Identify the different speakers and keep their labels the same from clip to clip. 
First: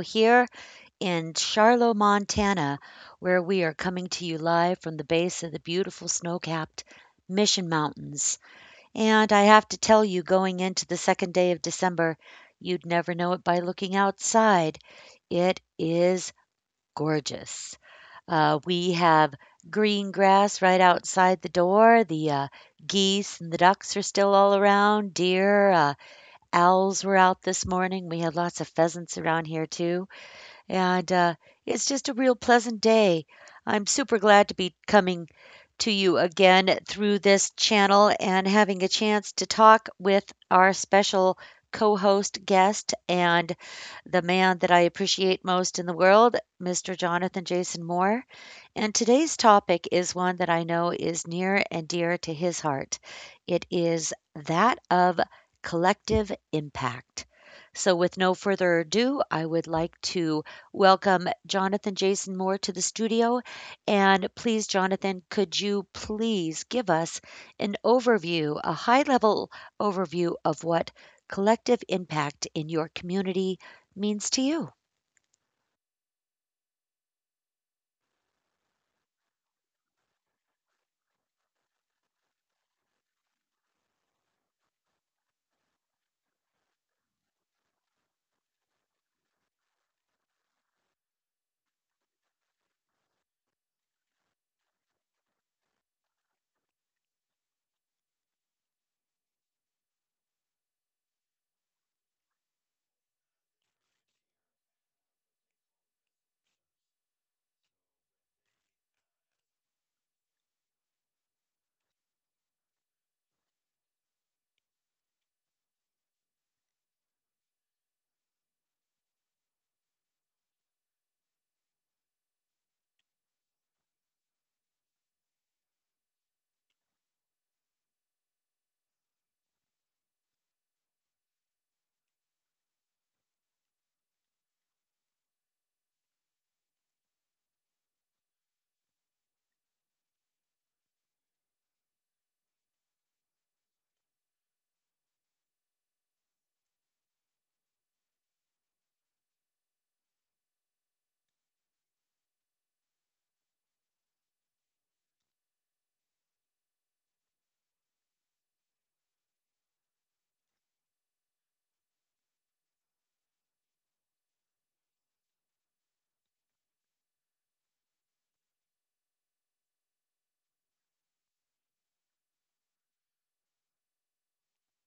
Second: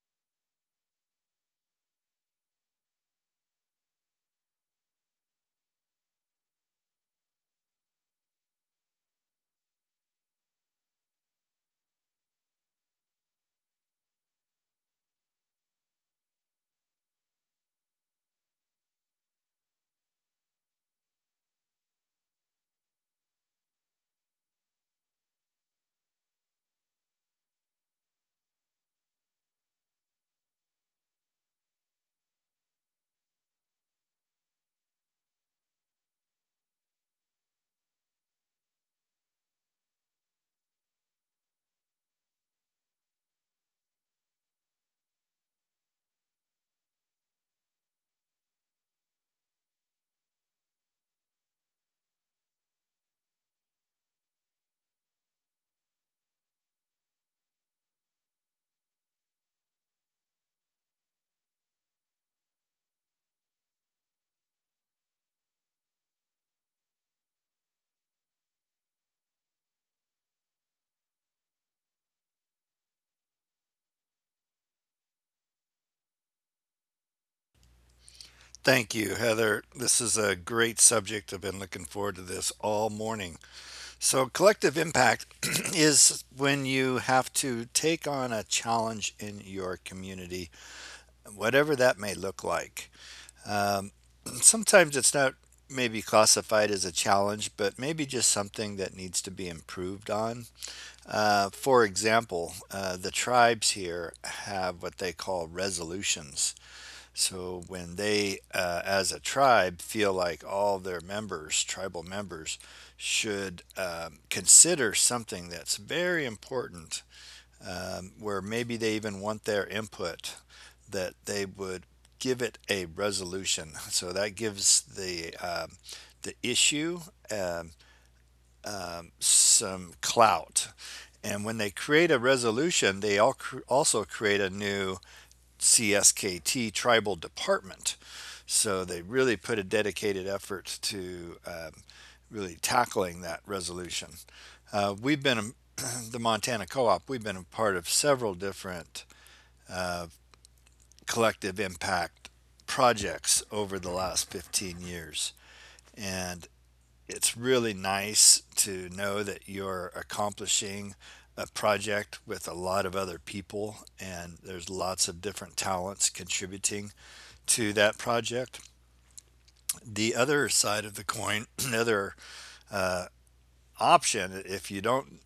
Speaker 1: here in Charlotte, Montana, where we are coming to you live from the base of the beautiful snow capped Mission Mountains. And I have to tell you, going into the second day of December, you'd never know it by looking outside. It is gorgeous. We have green grass right outside the door. The geese and the ducks are still all around, deer. Owls were out this morning. We had lots of pheasants around here, too, and it's just a real pleasant day. I'm super glad to be coming to you again through this channel and having a chance to talk with our special co host guest and the man that I appreciate most in the world, Mr. Jonathan Jason Moore. And today's topic is one that I know is near and dear to his heart. It is that of collective impact. So, with no further ado, I would like to welcome Jonathan Jason Moore to the studio. And please, Jonathan, could you please give us an overview, a high level overview of what collective impact in your community means to you?
Speaker 2: Thank you, Heather. This is a great subject. I've been looking forward to this all morning. So, collective impact is when you have to take on a challenge in your community, whatever that may look like. Um, sometimes it's not maybe classified as a challenge, but maybe just something that needs to be improved on. For example, the tribes here have what they call resolutions. So when they, as a tribe, feel like all their members, tribal members, should consider something that's very important, where maybe they even want their input, that they would give it a resolution. So that gives the the issue. Um, some clout. And when they create a resolution, they also create a new CSKT tribal department. So they really put a dedicated effort to really tackling that resolution. Uh, we've been, a- the Montana Co op, we've been a part of several different collective impact projects over the last 15 years. And it's really nice to know that you're accomplishing a project with a lot of other people and there's lots of different talents contributing to that project. The other side of the coin, another option, if you don't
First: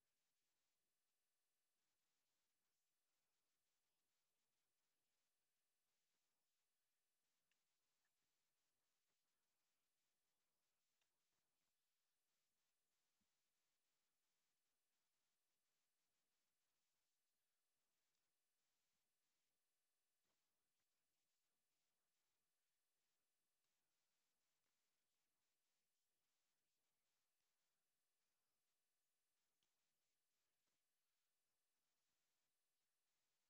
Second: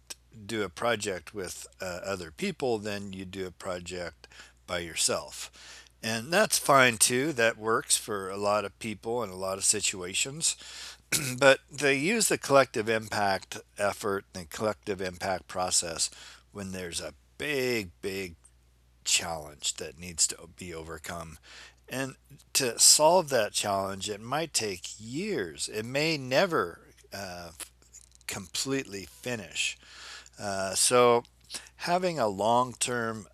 Speaker 2: do a project with other people, then you do a project by yourself. And that's fine too. That works for a lot of people in a lot of situations. But they use the collective impact effort and the collective impact process when there's a big, big challenge that needs to be overcome. And to solve that challenge, it might take years. It may never uh, completely finish. So, having a long term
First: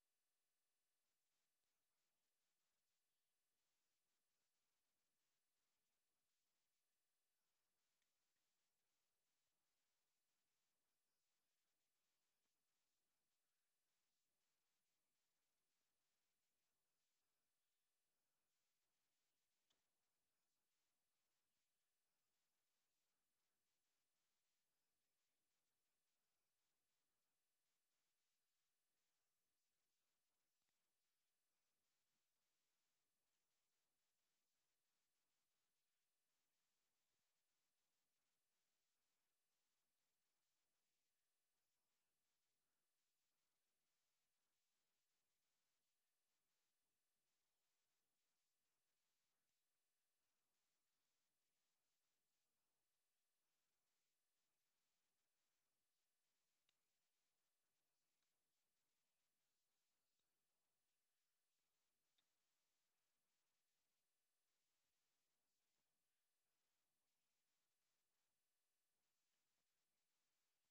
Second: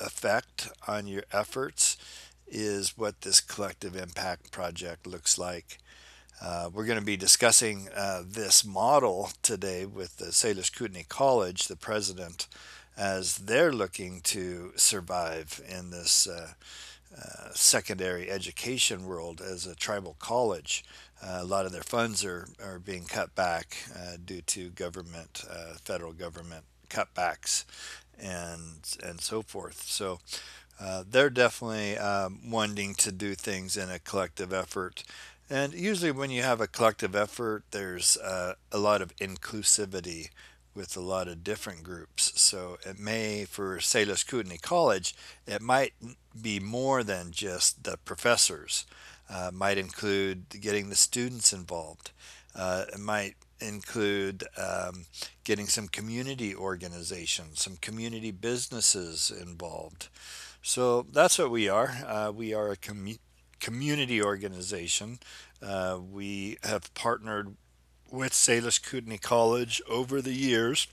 Speaker 2: effect on your efforts is what this collective impact project looks like. We're going to be discussing this model today with the Salish Kootenai College, the president, as they're looking to survive in this secondary education world as a tribal college. A lot of their funds are being cut back due to government, federal government cutbacks, and so forth. So they're definitely wanting to do things in a collective effort. And usually, when you have a collective effort, there's a lot of inclusivity with a lot of different groups. So, it may, for Salis Kootenai College, it might be more than just the professors, might include getting the students involved, it might include getting some community organizations, some community businesses involved, so that's what we are. Community organization. We have partnered with Salish Kootenai College over the years,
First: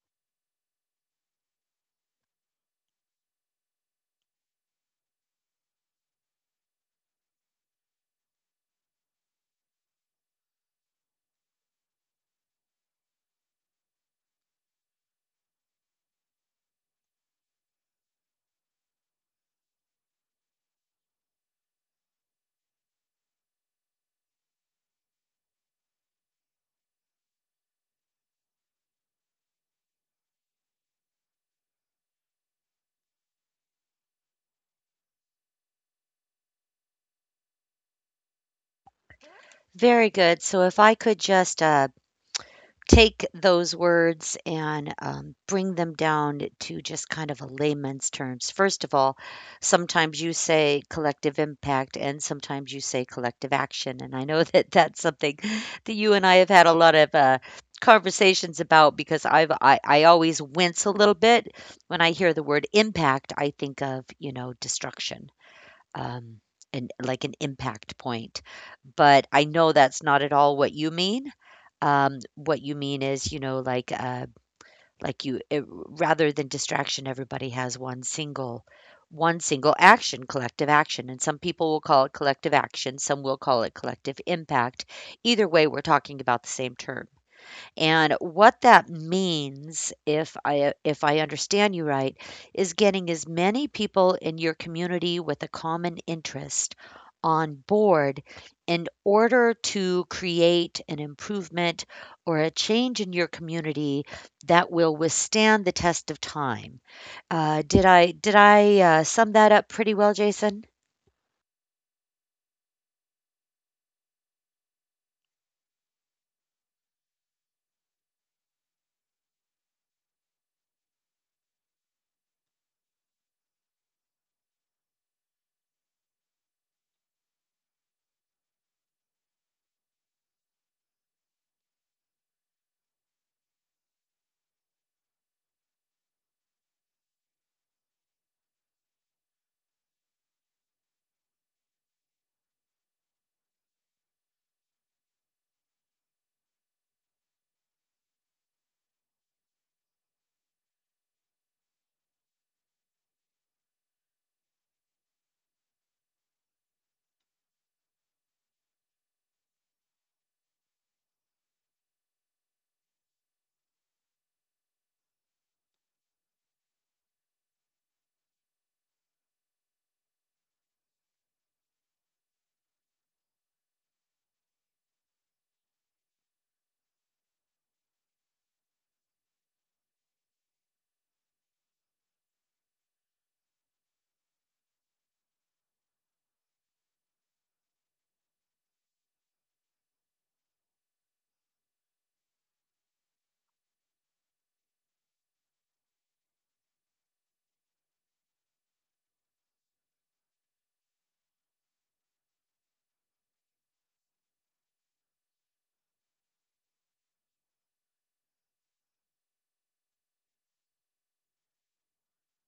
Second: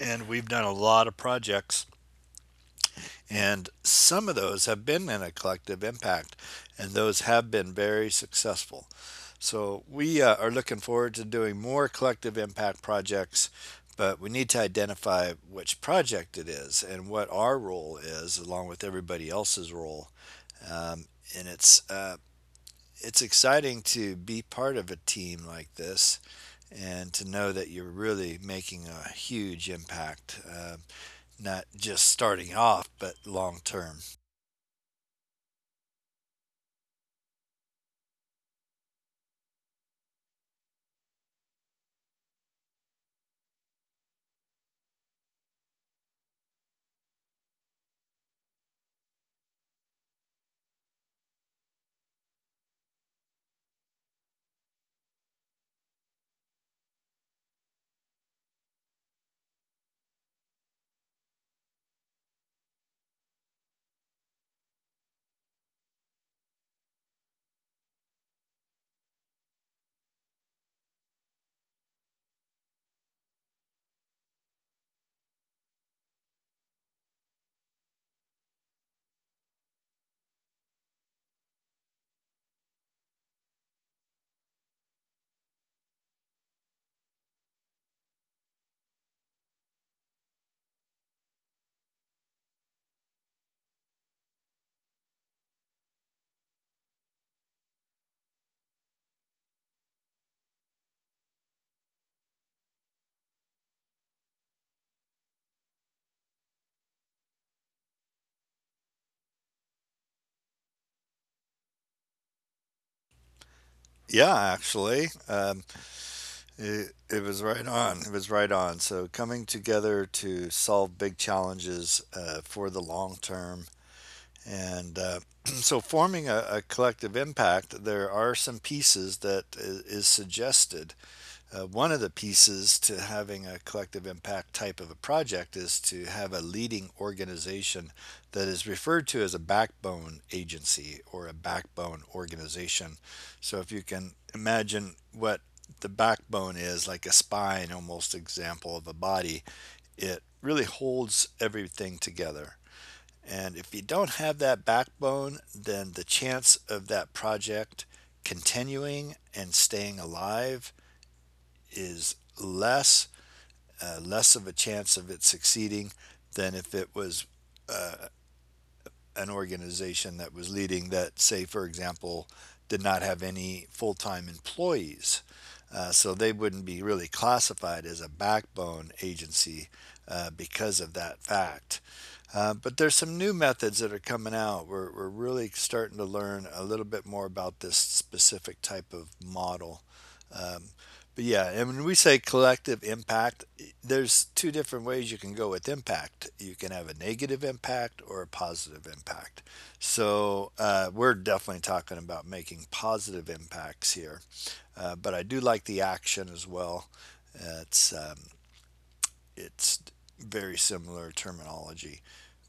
Speaker 2: and we've done a lot of projects, and some of those have been in a collective impact, and those have been very successful. So we are looking forward to doing more collective impact projects, but we need to identify which project it is and what our role is, along with everybody else's role. Um, and it's exciting to be part of a team like this and to know that you're really making a huge impact, not just starting off, but long term.
Speaker 1: Very good. So if I could just take those words and bring them down to just kind of a layman's terms. First of all, sometimes you say collective impact and sometimes you say collective action. And I know that that's something that you and I have had a lot of. Conversations about, because I always wince a little bit when I hear the word impact. I think of, destruction, um, and like an impact point. But I know that's not at all what you mean. What you mean is, rather than distraction, everybody has one single action, collective action, and some people will call it collective action, some will call it collective impact. Either way, we're talking about the same term. And what that means, if I understand you right, is getting as many people in your community with a common interest on board in order to create an improvement or a change in your community that will withstand the test of time. Did I sum that up pretty well, Jason?
Speaker 2: Yeah, actually, it was right on. It was right on. So, coming together to solve big challenges for the long term. And so, forming a collective impact, there are some pieces that is suggested. One of the pieces to having a collective impact type of a project is to have a leading organization that is referred to as a backbone agency or a backbone organization. So if you can imagine what the backbone is like a spine almost example of a body, it really holds everything together. And if you don't have that backbone, then the chance of that project continuing and staying alive is less, less of a chance of it succeeding than if it was an organization that was leading that, say, for example, did not have any full time employees. So they wouldn't be really classified as a backbone agency because of that fact. But there's some new methods that are coming out. We're really starting to learn a little bit more about this specific type of model. But yeah, and when we say collective impact, there's two different ways you can go with impact. You can have a negative impact or a positive impact. So we're definitely talking about making positive impacts here. But I do like the action as well. It's it's very similar terminology,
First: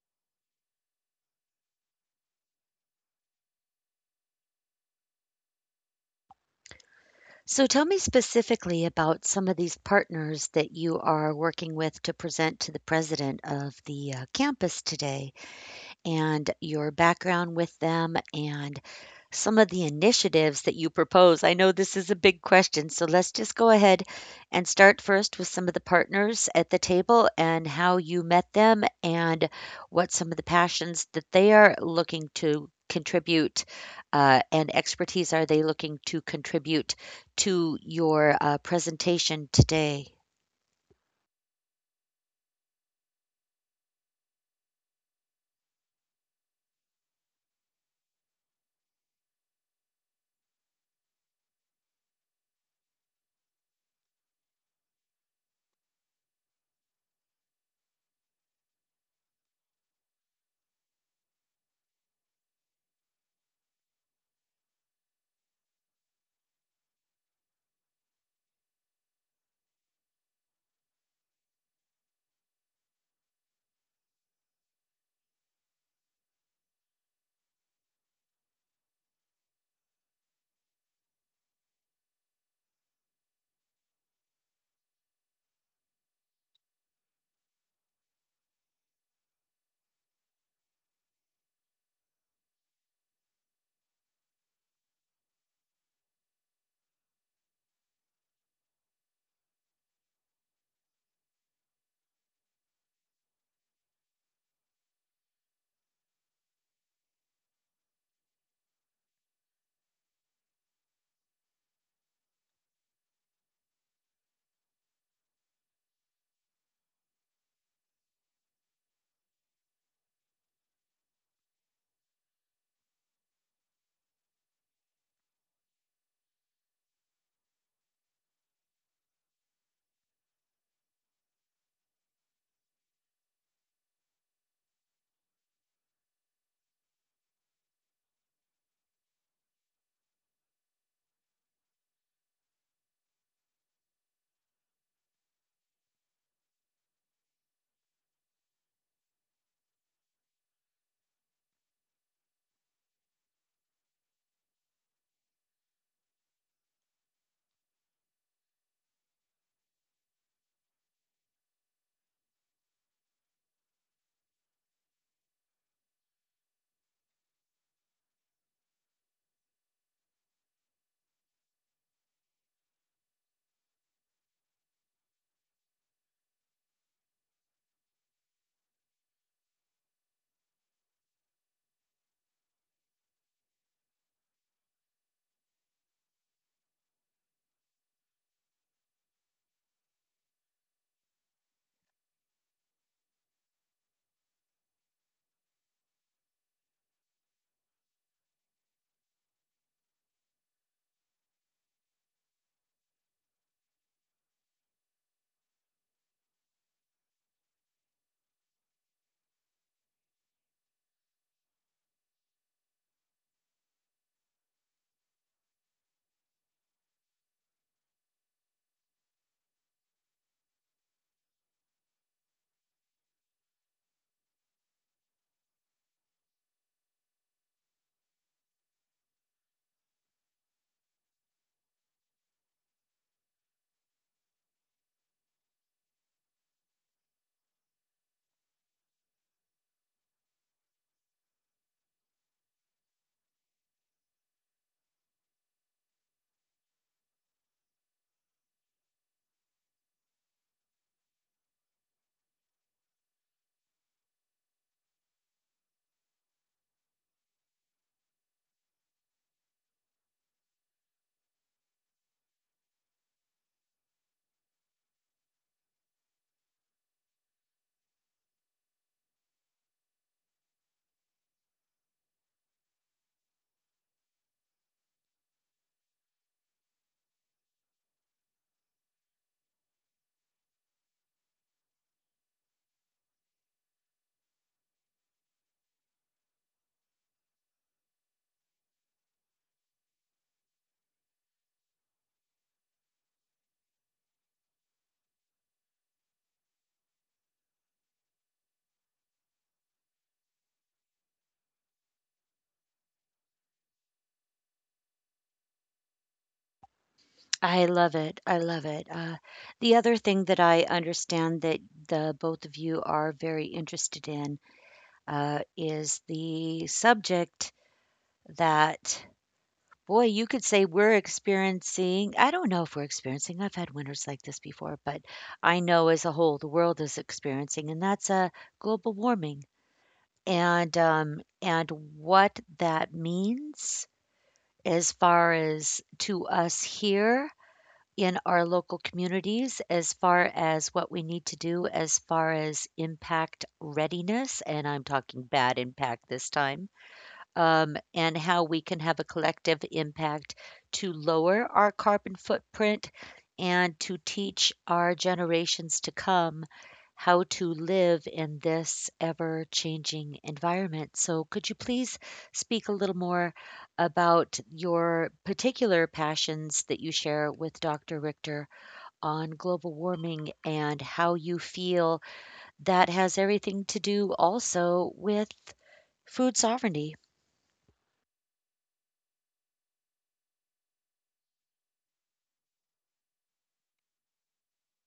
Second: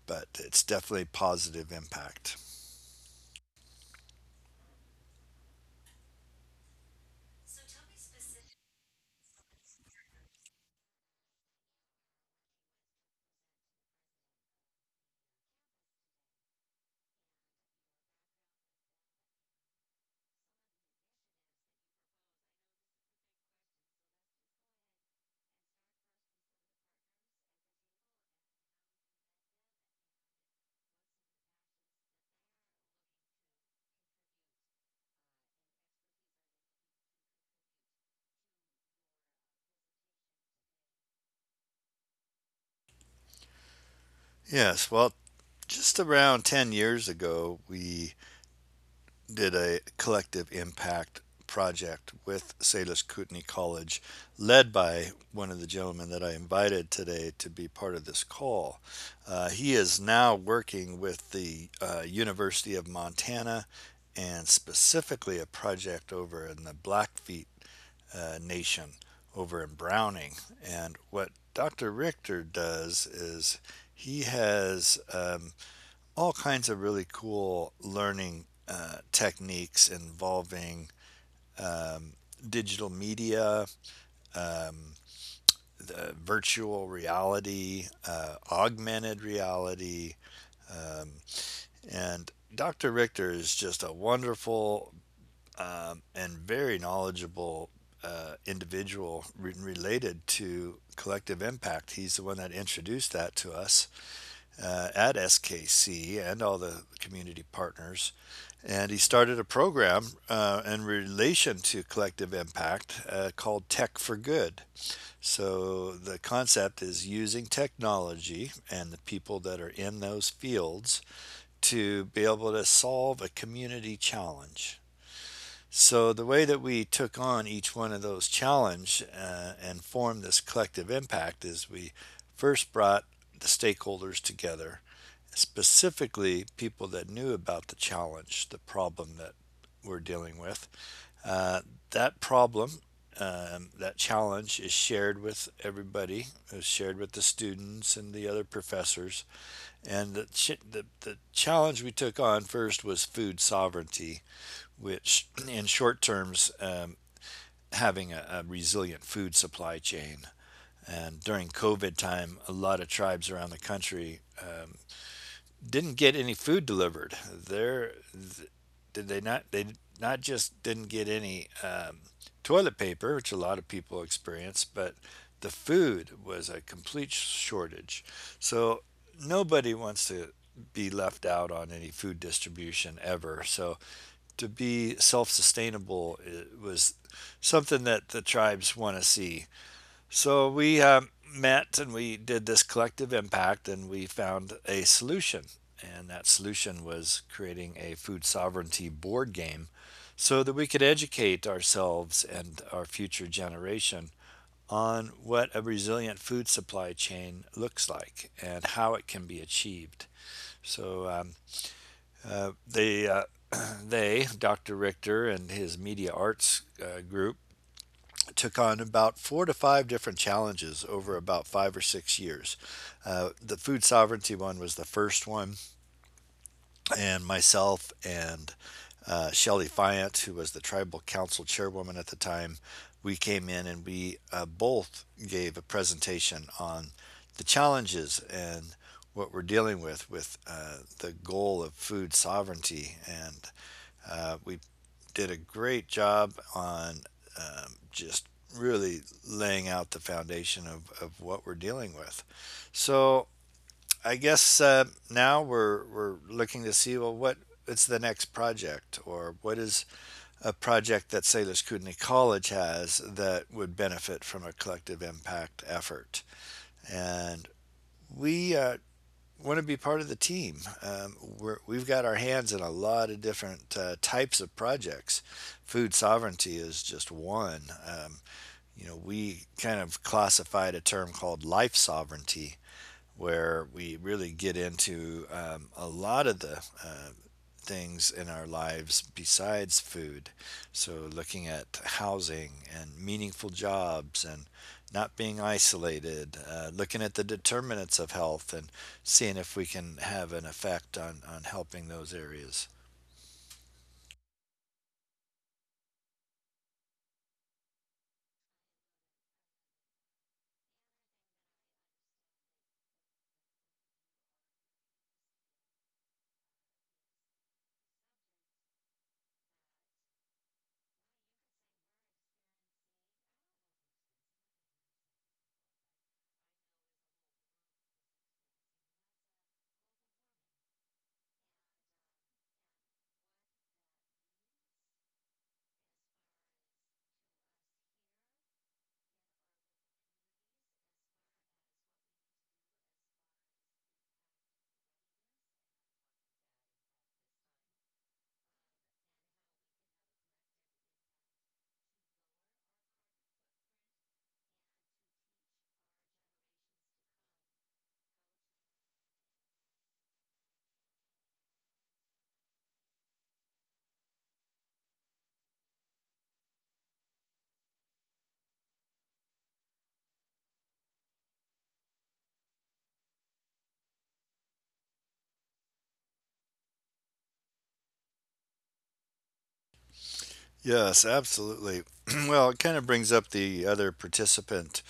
Speaker 2: but it's definitely positive impact.
Speaker 1: So tell me specifically about some of these partners that you are working with to present to the president of the campus today, and your background with them, and some of the initiatives that you propose. I know this is a big question, so let's just go ahead and start first with some of the partners at the table and how you met them and what some of the passions that they are looking to contribute and expertise are they looking to contribute to your presentation today?
Speaker 2: Yes, well, just around 10 years ago, we did a collective impact project with Salish Kootenai College, led by one of the gentlemen that I invited today to be part of this call. He is now working with the University of Montana and specifically a project over in the Blackfeet Nation over in Browning. And what Dr. Richter does is he has all kinds of really cool learning techniques involving um, digital media, um, the virtual reality, augmented reality. Um, and Dr. Richter is just a wonderful and very knowledgeable individual related to collective impact. He's the one that introduced that to us, at SKC and all the community partners. And he started a program in relation to collective impact called Tech for Good. So the concept is using technology and the people that are in those fields to be able to solve a community challenge. So the way that we took on each one of those challenge and formed this collective impact is we first brought the stakeholders together, specifically people that knew about the challenge, the problem that we're dealing with. Uh, that problem, that challenge is shared with everybody, is shared with the students and the other professors. And the challenge we took on first was food sovereignty, which in short terms, having a resilient food supply chain. And during COVID time, a lot of tribes around the country didn't get any food delivered. There, did they not? They not just didn't get any toilet paper, which a lot of people experience, but the food was a complete shortage. So nobody wants to be left out on any food distribution ever. So to be self-sustainable was something that the tribes want to see. So we met and we did this collective impact and we found a solution. And that solution was creating a food sovereignty board game so that we could educate ourselves and our future generation on what a resilient food supply chain looks like and how it can be achieved. So um, uh, they, uh, Dr. Richter and his media arts group, took on about four to five different challenges over about five or six years. The food sovereignty one was the first one, and myself and Shelly Fiant, who was the tribal council chairwoman at the time, we came in and we both gave a presentation on the challenges and what we're dealing with the goal of food sovereignty. And we did a great job on just really laying out the foundation of what we're dealing with. So I guess now we're looking to see, well, what it's the next project, or what is a project that Salish Kootenai College has that would benefit from a collective impact effort, and we want to be part of the team. We've got our hands in a lot of different types of projects. Food sovereignty is just one. You know, we kind of classified a term called life sovereignty, where we really get into a lot of the things in our lives besides food. So, looking at housing and meaningful jobs and not being isolated, looking at the determinants of health and seeing if we can have an effect on helping those areas.
Speaker 1: I love it, I love it. The other thing that I understand that the both of you are very interested in, is the subject that, boy, you could say we're experiencing. I don't know if we're experiencing. I've had winters like this before, but I know as a whole the world is experiencing, and that's global warming, and what that means as far as to us here in our local communities, as far as what we need to do as far as impact readiness, and I'm talking bad impact this time, and how we can have a collective impact to lower our carbon footprint and to teach our generations to come how to live in this ever changing environment. So, could you please speak a little more about your particular passions that you share with Dr. Richter on global warming, and how you feel that has everything to do also with food sovereignty?
Speaker 2: Yes, absolutely. Well, it kind of brings up the other participant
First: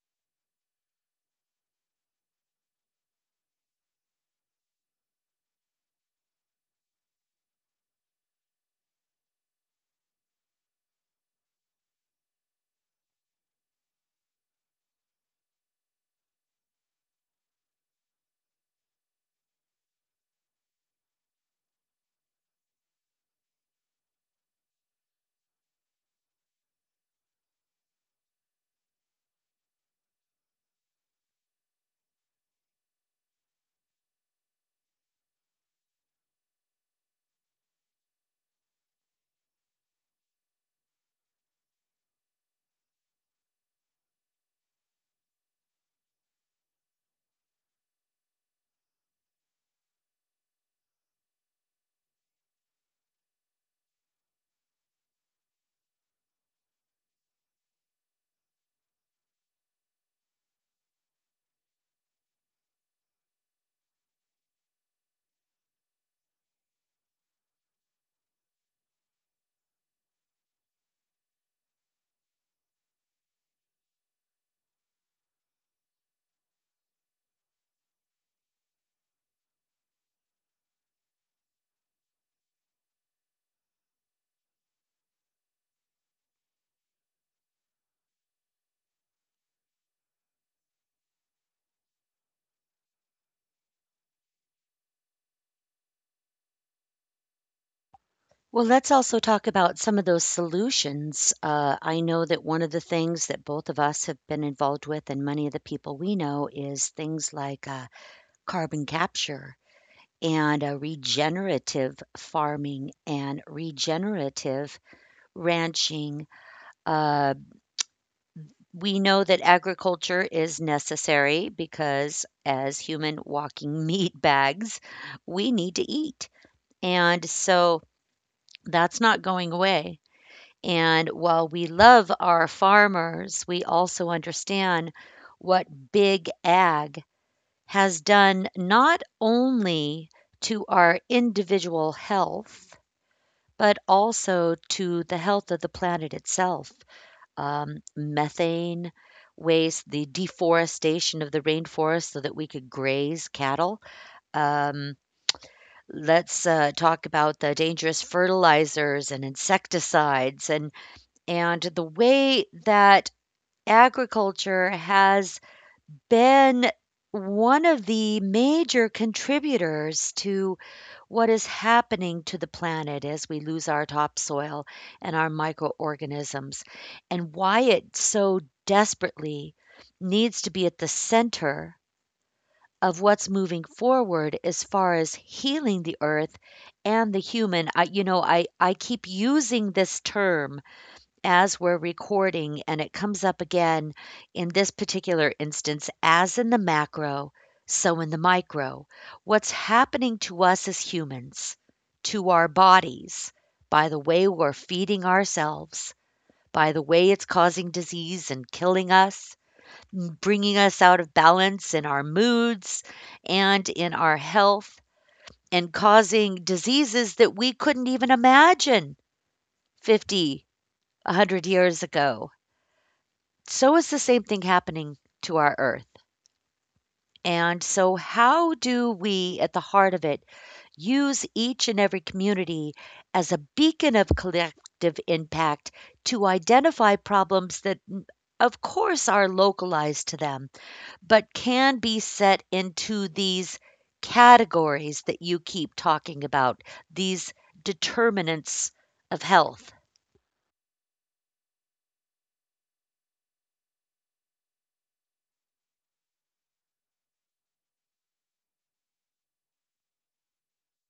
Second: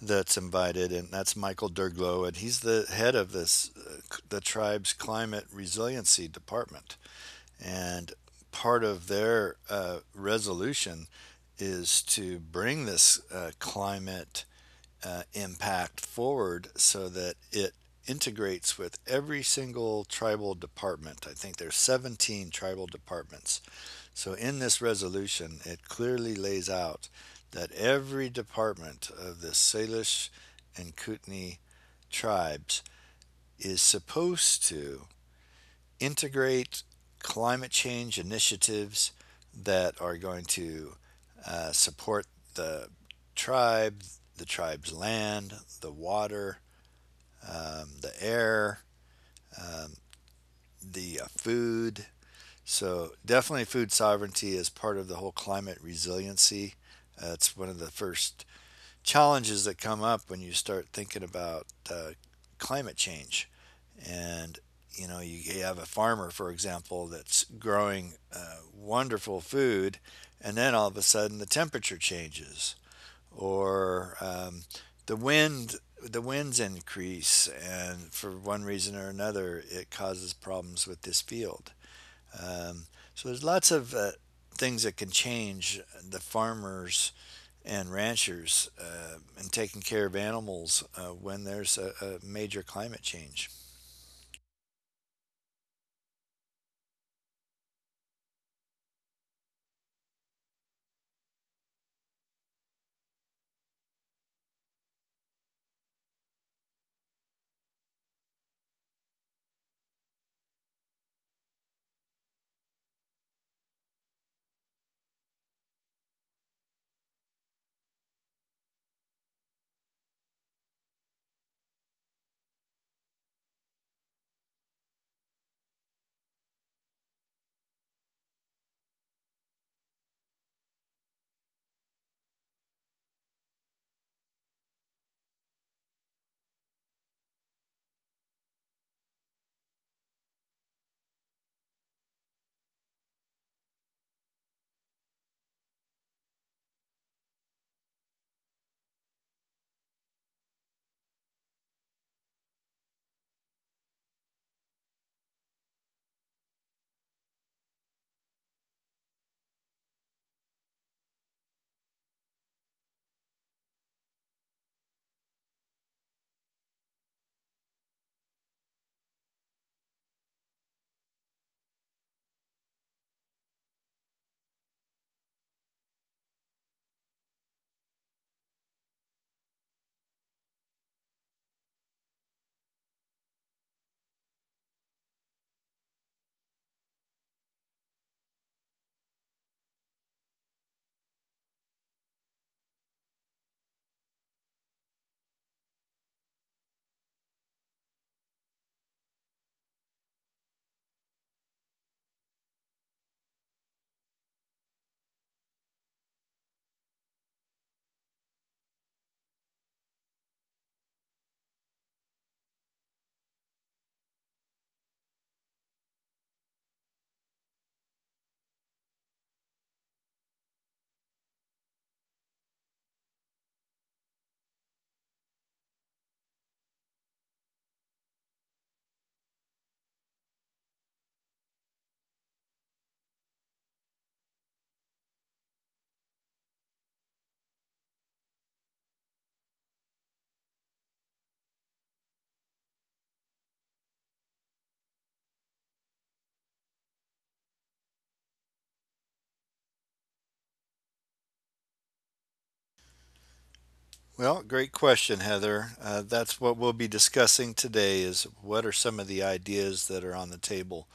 Speaker 2: that's invited, and that's Michael Derglow, and he's the head of this the tribe's climate resiliency department. And part of their resolution is to bring this climate impact forward so that it integrates with every single tribal department. I think there's 17 tribal departments. So in this resolution, it clearly lays out that every department of the Salish and Kootenai tribes is supposed to integrate climate change initiatives that are going to support the tribe, the tribe's land, the water, the air, the food. So, definitely, food sovereignty is part of the whole climate resiliency. It's one of the first challenges that come up when you start thinking about climate change. And, you know, you have a farmer, for example, that's growing wonderful food, and then all of a sudden the temperature changes, or the wind. The winds increase, and for one reason or another, it causes problems with this field. Um, so there's lots of things that can change the farmers and ranchers in taking care of animals when there's a major climate change.
Speaker 1: Well, let's also talk about some of those solutions. I know that one of the things that both of us have been involved with, and many of the people we know, is things like carbon capture and regenerative farming and regenerative ranching. Uh, we know that agriculture is necessary because, as human walking meat bags, we need to eat. And so that's not going away. And while we love our farmers, we also understand what big ag has done, not only to our individual health, but also to the health of the planet itself. Methane waste, the deforestation of the rainforest so that we could graze cattle. Um, let's talk about the dangerous fertilizers and insecticides, and the way that agriculture has been one of the major contributors to what is happening to the planet as we lose our topsoil and our microorganisms, and why it so desperately needs to be at the center of what's moving forward as far as healing the earth and the human. I, you know, I keep using this term as we're recording, and it comes up again in this particular instance: as in the macro, so in the micro. What's happening to us as humans, to our bodies, by the way we're feeding ourselves, by the way it's causing disease and killing us, bringing us out of balance in our moods and in our health, and causing diseases that we couldn't even imagine 50, 100 years ago. So is the same thing happening to our earth. And so, how do we, at the heart of it, use each and every community as a beacon of collective impact to identify problems that, of course, are localized to them, but can be set into these categories that you keep talking about, these determinants of health?
Speaker 2: Well, great question, Heather. That's what we'll be discussing today is what are some of the ideas that are on the table.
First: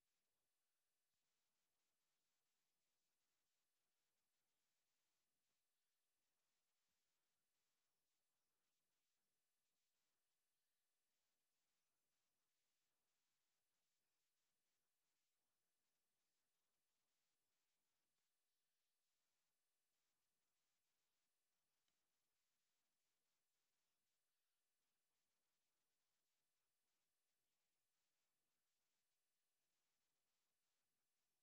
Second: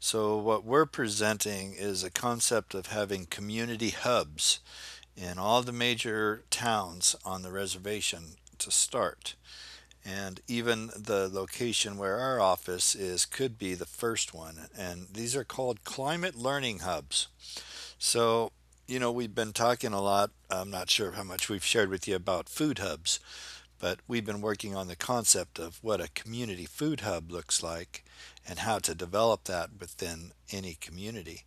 Speaker 2: So what we're presenting is a concept of having community hubs in all the major towns on the reservation to start. And even the location where our office is could be the first one. And these are called climate learning hubs. So, you know, we've been talking a lot. I'm not sure how much we've shared with you about food hubs, but we've been working on the concept of what a community food hub looks like and how to develop that within any community.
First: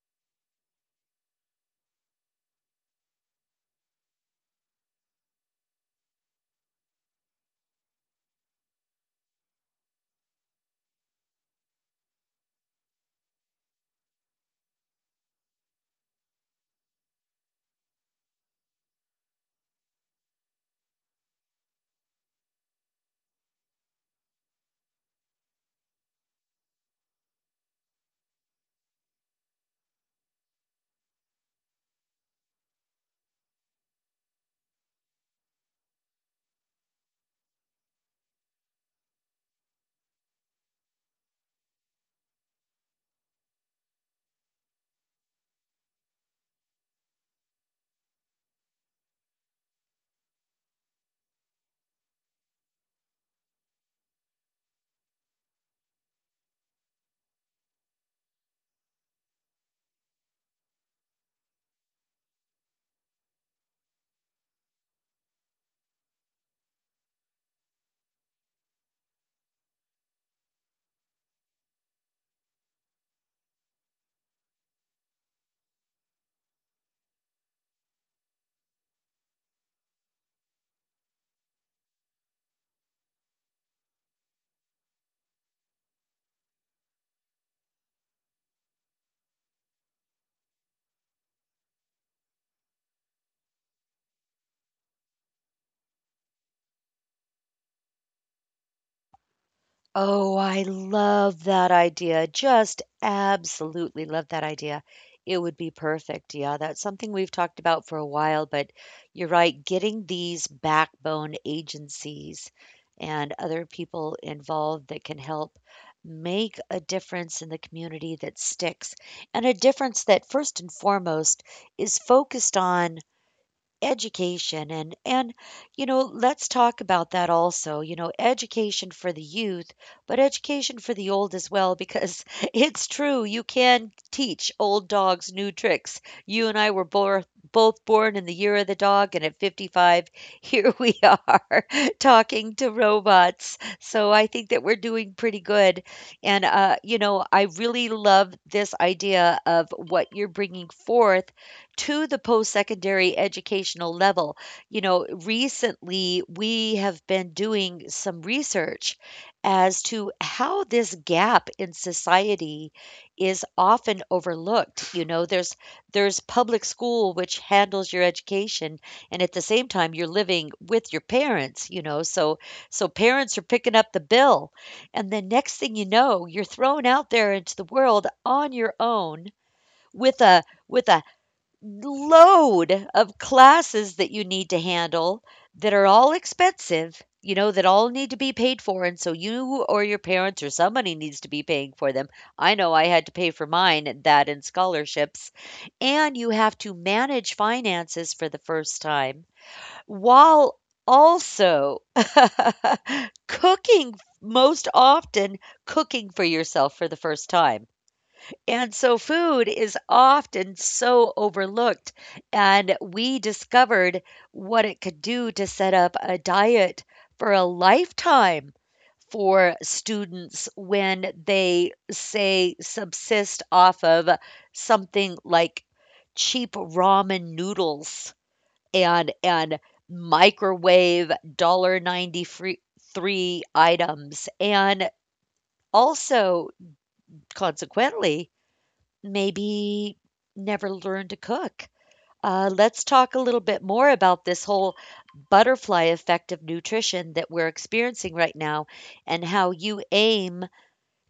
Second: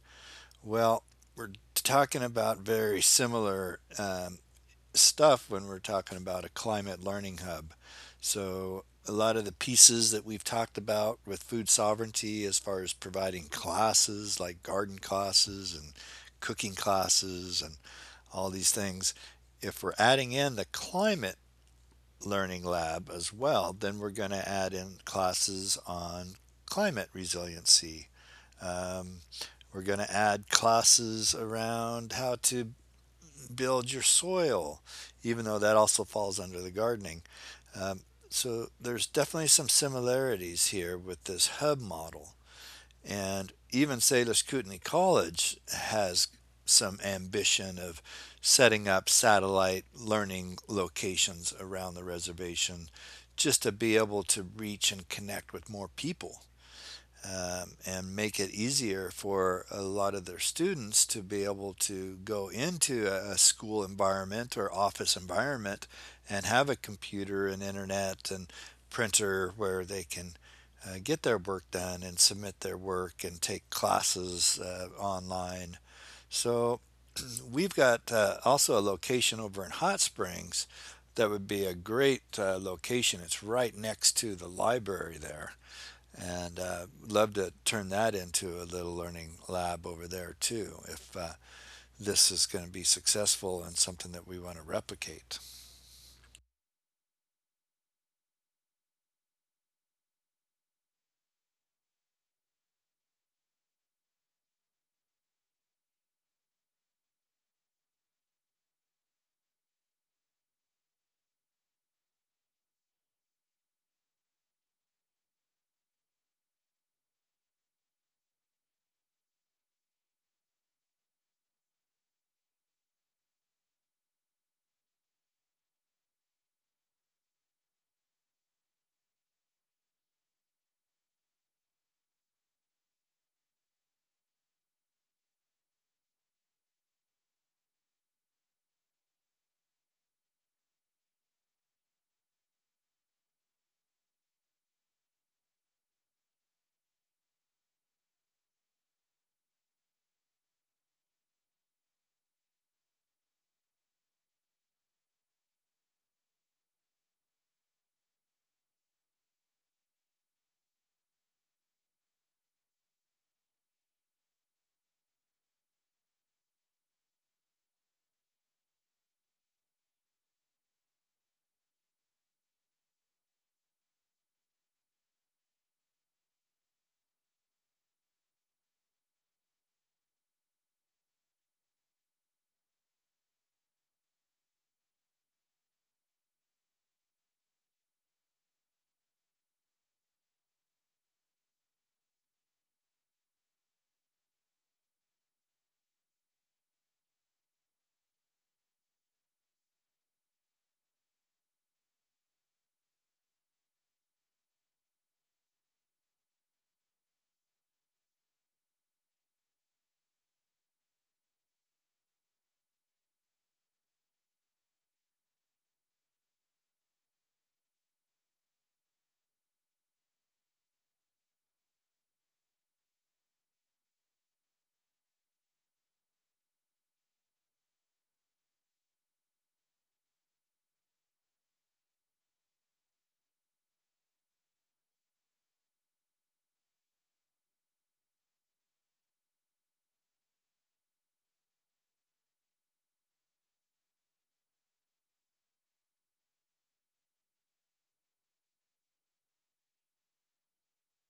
Speaker 2: Well, we're talking about very similar stuff when we're talking about a climate learning hub. So, a lot of the pieces that we've talked about with food sovereignty, as far as providing classes like garden classes and cooking classes and all these things, if we're adding in the climate learning lab as well, then we're going to add in classes on climate resiliency. Um, we're going to add classes around how to build your soil, even though that also falls under the gardening. Um, so there's definitely some similarities here with this hub model. And even Salish Kootenai College has some ambition of setting up satellite learning locations around the reservation just to be able to reach and connect with more people and make it easier for a lot of their students to be able to go into a, school environment or office environment and have a computer and internet and printer where they can get their work done and submit their work and take classes online. So we've got also a location over in Hot Springs that would be a great location. It's right next to the library there and love to turn that into a little learning lab over there too if this is going to be successful and something that we want to replicate.
Speaker 1: Oh, I love that idea. Just absolutely love that idea. It would be perfect. Yeah, that's something we've talked about for a while, but you're right. Getting these backbone agencies and other people involved that can help make a difference in the community that sticks, and a difference that, first and foremost, is focused on education and, let's talk about that also. Education for the youth, but education for the old as well, because it's true, you can teach old dogs new tricks. You and I were both born in the year of the dog, and at 55 here we are talking to robots. So I think that we're doing pretty good. And I really love this idea of what you're bringing forth to the post-secondary educational level. Recently we have been doing some research as to how this gap in society is often overlooked. There's public school which handles your education, and at the same time you're living with your parents. So parents are picking up the bill, and the next thing you know, you're thrown out there into the world on your own with a load of classes that you need to handle that are all expensive, that all need to be paid for. And so you or your parents or somebody needs to be paying for them. I know I had to pay for mine, that and scholarships. And you have to manage finances for the first time while also cooking, most often cooking for yourself for the first time, and so food is often so overlooked. And we discovered what it could do to set up a diet for a lifetime for students when they say subsist off of something like cheap ramen noodles and microwave dollar 93 items, and also, consequently, maybe never learned to cook. Let's talk a little bit more about this whole butterfly effect of nutrition that we're experiencing right now, and how you aim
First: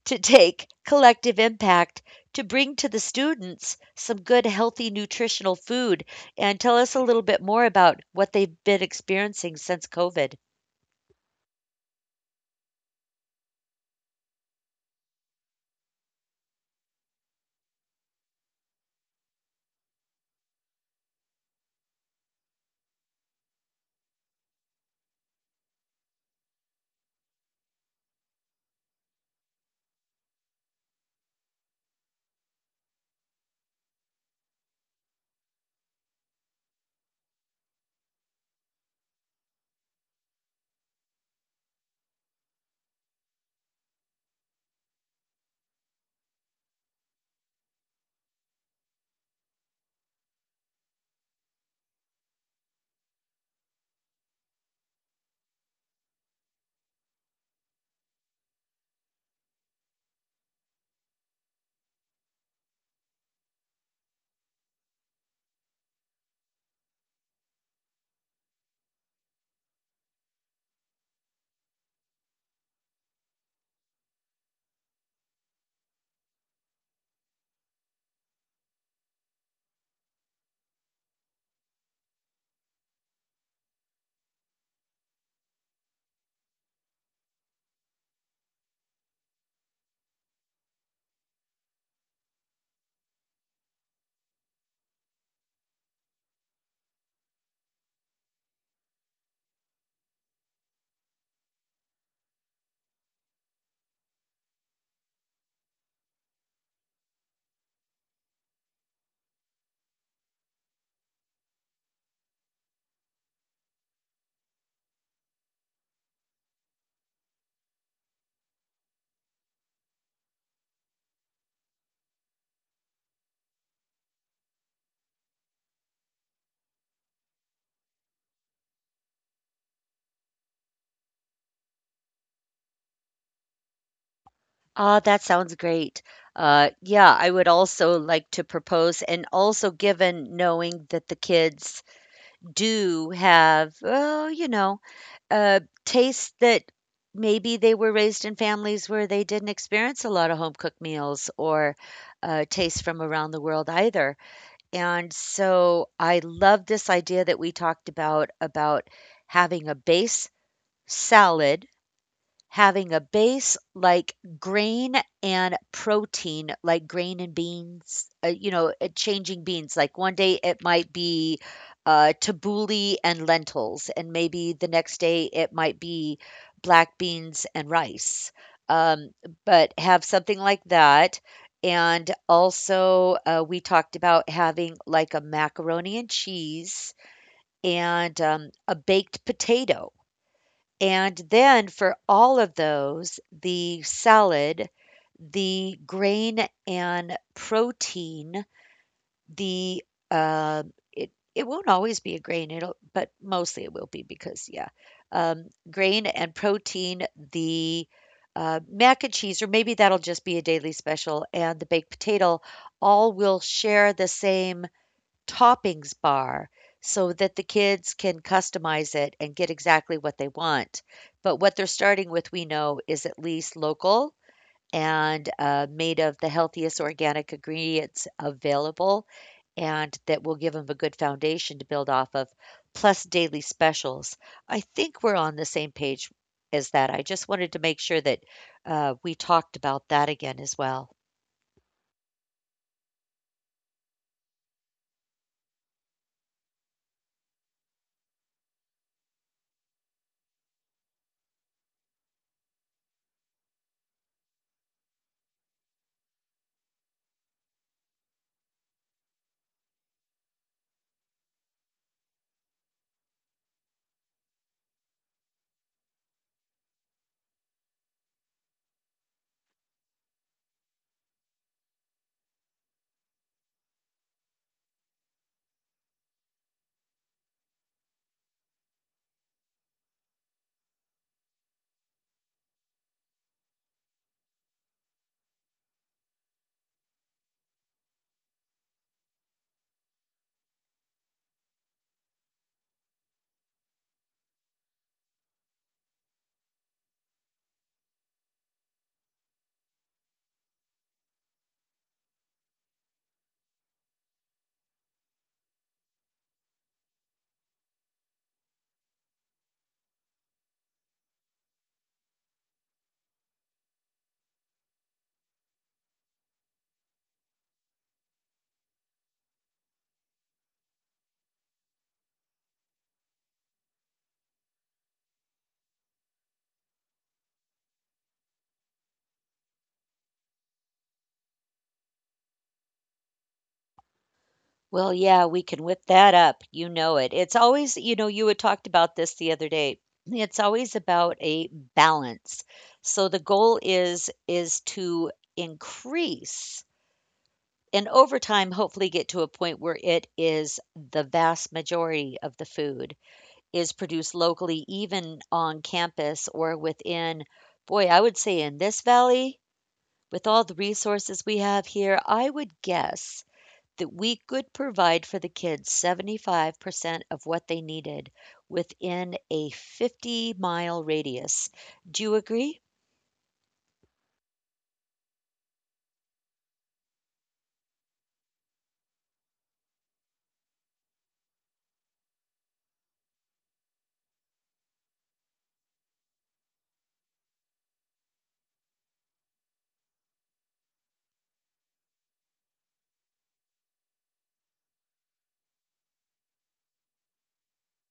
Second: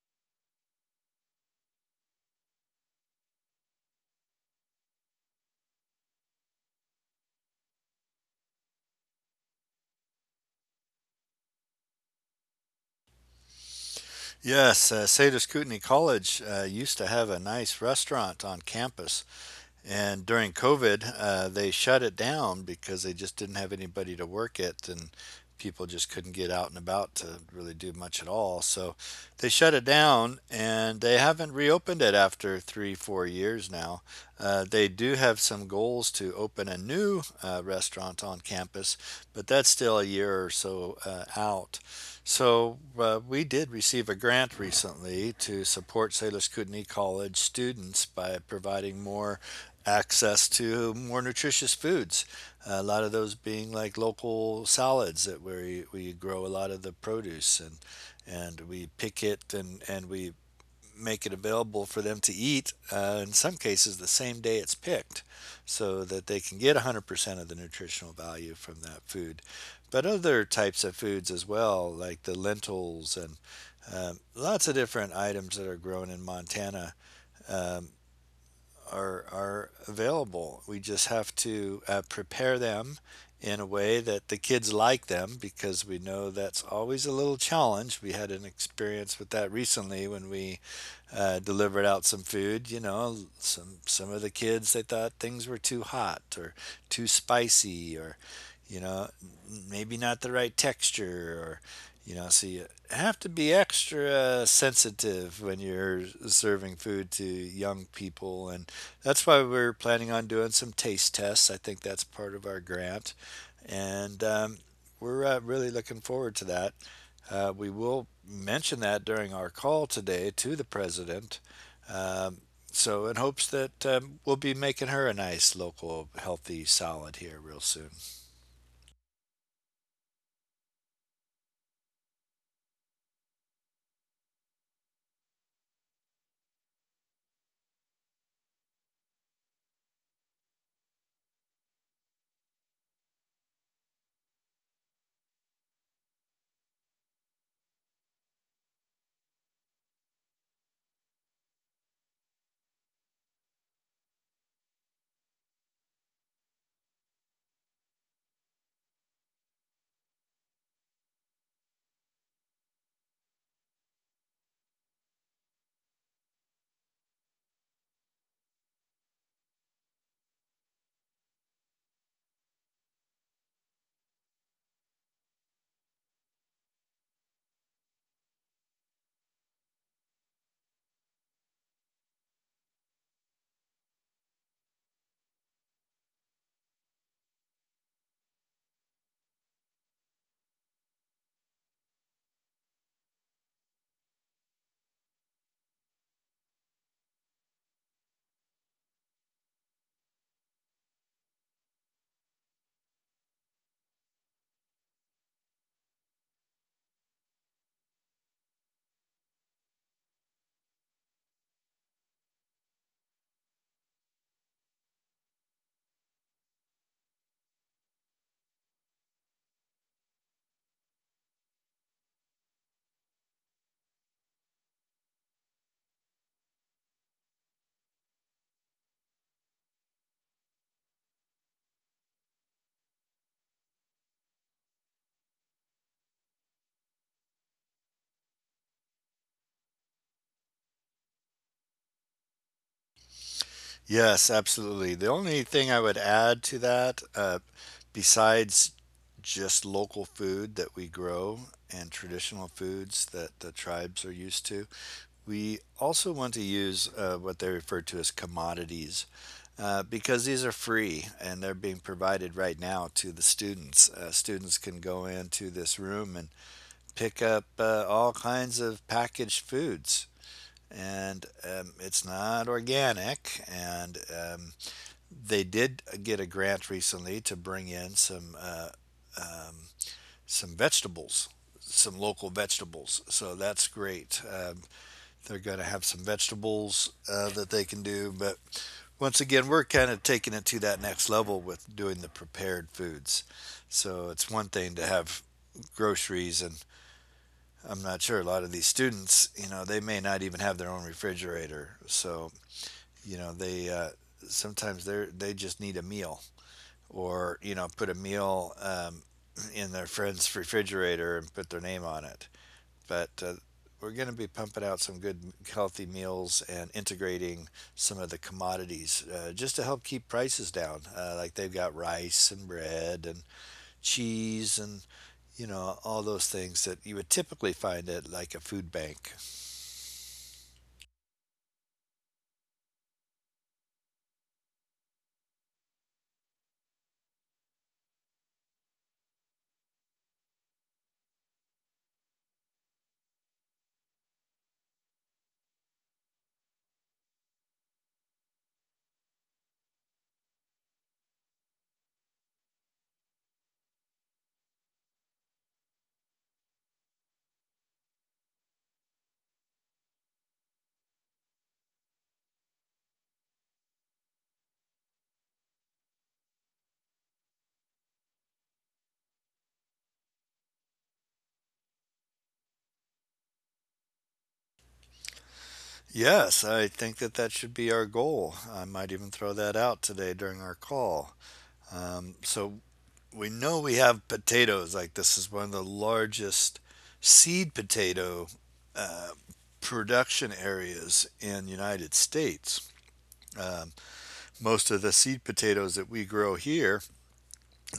Speaker 1: to take collective impact to bring to the students some good, healthy, nutritional food. And tell us a little bit more about what they've been experiencing since COVID.
Speaker 2: Yes, cedar scootney college used to have a nice restaurant on campus. And during COVID, they shut it down because they just didn't have anybody to work it, and people just couldn't get out and about to really do much at all. So they shut it down, and they haven't reopened it after three, 4 years now. They do have some goals to open a new restaurant on campus, but that's still a year or so out. So we did receive a grant recently to support Salish Kootenai College students by providing more access to more nutritious foods. A lot of those being like local salads that where we grow a lot of the produce and we pick it, and we make it available for them to eat, in some cases, the same day it's picked, so that they can get 100% of the nutritional value from that food. But other types of foods as well, like the lentils and lots of different items that are grown in Montana are available. We just have to prepare them in a way that the kids like them because we know that's always a little challenge. We had an experience with that recently when we delivered out some food. You know, some of the kids, they thought things were too hot or too spicy or, you know, maybe not the right texture or, you know, so you have to be extra sensitive when you're serving food to young people. And that's why we're planning on doing some taste tests. I think that's part of our grant. And we're really looking forward to that. We will mention that during our call today to the president, um, so in hopes that we'll be making her a nice local healthy salad here real soon.
Speaker 1: Ah, that sounds great. Yeah, I would also like to propose, and also, given knowing that the kids do have, oh, uh, tastes that maybe they were raised in families where they didn't experience a lot of home cooked meals, or tastes from around the world either. And so I love this idea that we talked about having a base salad, having a base like grain and protein, like grain and beans, changing beans. Like one day it might be tabbouleh and lentils, and maybe the next day it might be black beans and rice. Um, but have something like that. And also, we talked about having like a macaroni and cheese and a baked potato, and then for all of those, the salad, the grain and protein, the, uh, it won't always be a grain, it'll but mostly it will be because yeah, grain and protein, the, mac and cheese, or maybe that'll just be a daily special, and the baked potato all will share the same toppings bar so that the kids can customize it and get exactly what they want. But what they're starting with, we know, is at least local and made of the healthiest organic ingredients available, and that will give them a good foundation to build off of, plus daily specials. I think we're on the same page as that. I just wanted to make sure that we talked about that again as well.
Speaker 2: Yes, absolutely. The only thing I would add to that, besides just local food that we grow and traditional foods that the tribes are used to, we also want to use what they refer to as commodities because these are free and they're being provided right now to the students. Students can go into this room and pick up all kinds of packaged foods and it's not organic. And they did get a grant recently to bring in some vegetables, some local vegetables. So that's great. They're going to have some vegetables that they can do. But once again, we're kind of taking it to that next level with doing the prepared foods. So it's one thing to have groceries and I'm not sure a lot of these students, you know, they may not even have their own refrigerator. So, you know, they sometimes they just need a meal or, you know, put a meal in their friend's refrigerator and put their name on it. But we're going to be pumping out some good healthy meals and integrating some of the commodities just to help keep prices down. Like they've got rice and bread and cheese and, you know, all those things that you would typically find at like a food bank.
Speaker 1: Well, yeah, we can whip that up. You know it. It's always, you know, you had talked about this the other day. It's always about a balance. So the goal is to increase and over time hopefully get to a point where it is the vast majority of the food is produced locally, even on campus or within, boy, I would say in this valley with all the resources we have here, I would guess that we could provide for the kids 75% of what they needed within a 50-mile radius. Do you agree?
Speaker 2: Yes, I think that that should be our goal. I might even throw that out today during our call. So we know we have potatoes. Like this is one of the largest seed potato uh, production areas in United States. Um, most of the seed potatoes that we grow here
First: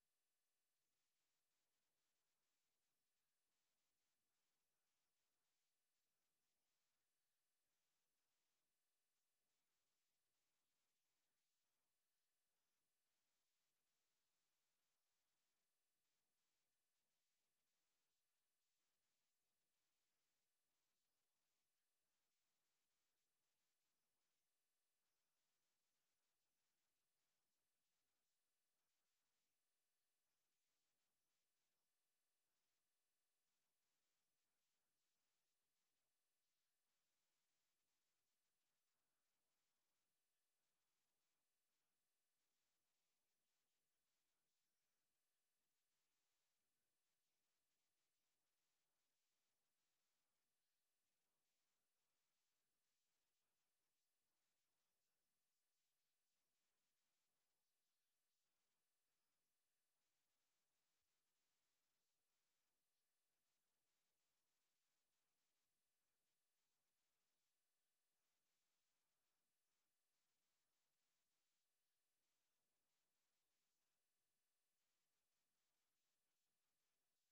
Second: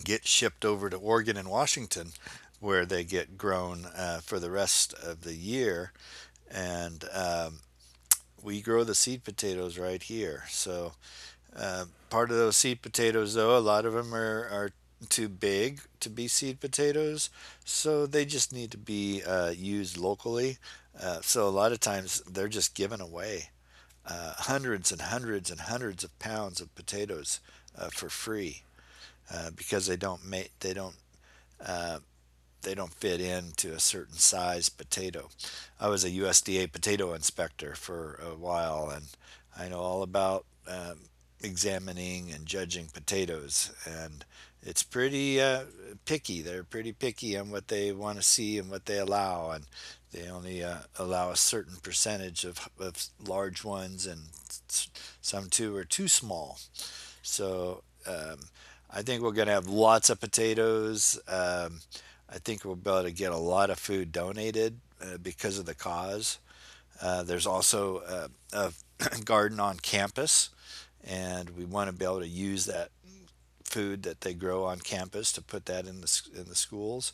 Speaker 2: get shipped over to Oregon and Washington, where they get grown for the rest of the year. And we grow the seed potatoes right here. So, part of those seed potatoes, though, a lot of them are too big to be seed potatoes, so they just need to be used locally. So a lot of times they're just given away, hundreds and hundreds and hundreds of pounds of potatoes for free, because they don't uh, they don't fit into a certain size potato. I was a USDA potato inspector for a while, and I know all about examining and judging potatoes. And it's pretty picky. They're pretty picky on what they want to see and what they allow, and they only allow a certain percentage of large ones, and some too are too small. So I think we're going to have lots of potatoes. I think we'll be able to get a lot of food donated because of the cause. There's also a garden on campus, and we want to be able to use that food that they grow on campus to put that in the schools.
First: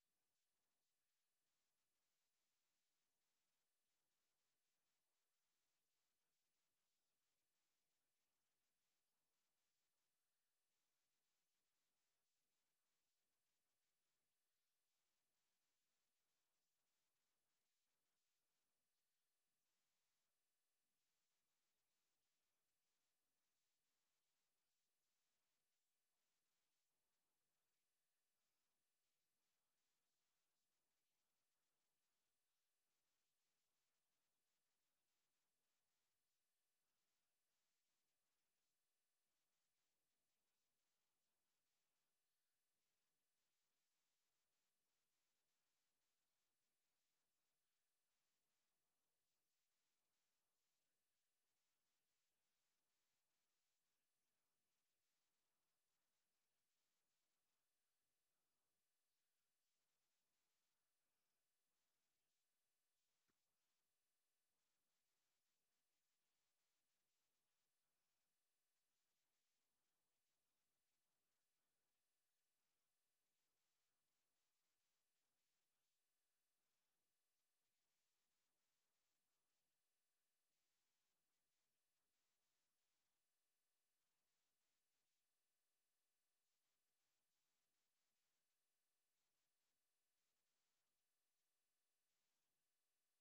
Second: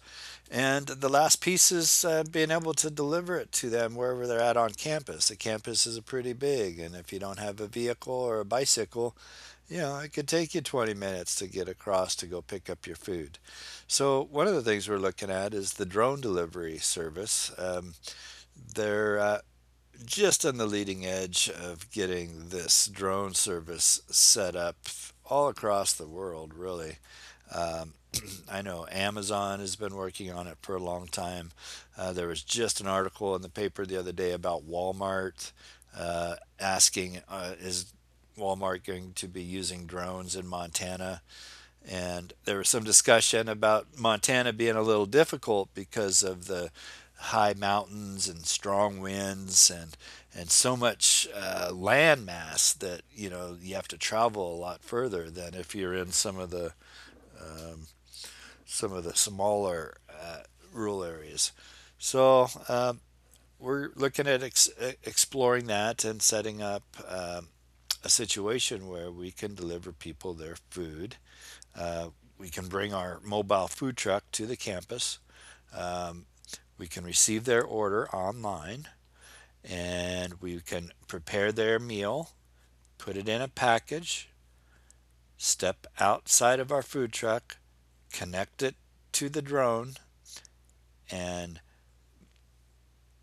Speaker 2: And the last piece is being able to deliver it to them wherever they're at on campus. The campus is pretty big, and if you don't have a vehicle or a bicycle, you know, it could take you 20 minutes to get across to go pick up your food. So, one of the things we're looking at is the drone delivery service. They're just on the leading edge of getting this drone service set up all across the world, really. I know Amazon has been working on it for a long time. There was just an article in the paper the other day about Walmart asking, is Walmart going to be using drones in Montana? And there was some discussion about Montana being a little difficult because of the high mountains and strong winds and so much land mass that, you know, you have to travel a lot further than if you're in some of the smaller rural areas. So we're looking at exploring that and setting up a situation where we can deliver people their food. Uh, we can bring our mobile food truck to the campus. We can receive their order online and we can prepare their meal, put it in a package, step outside of our food truck, connect it to the drone, and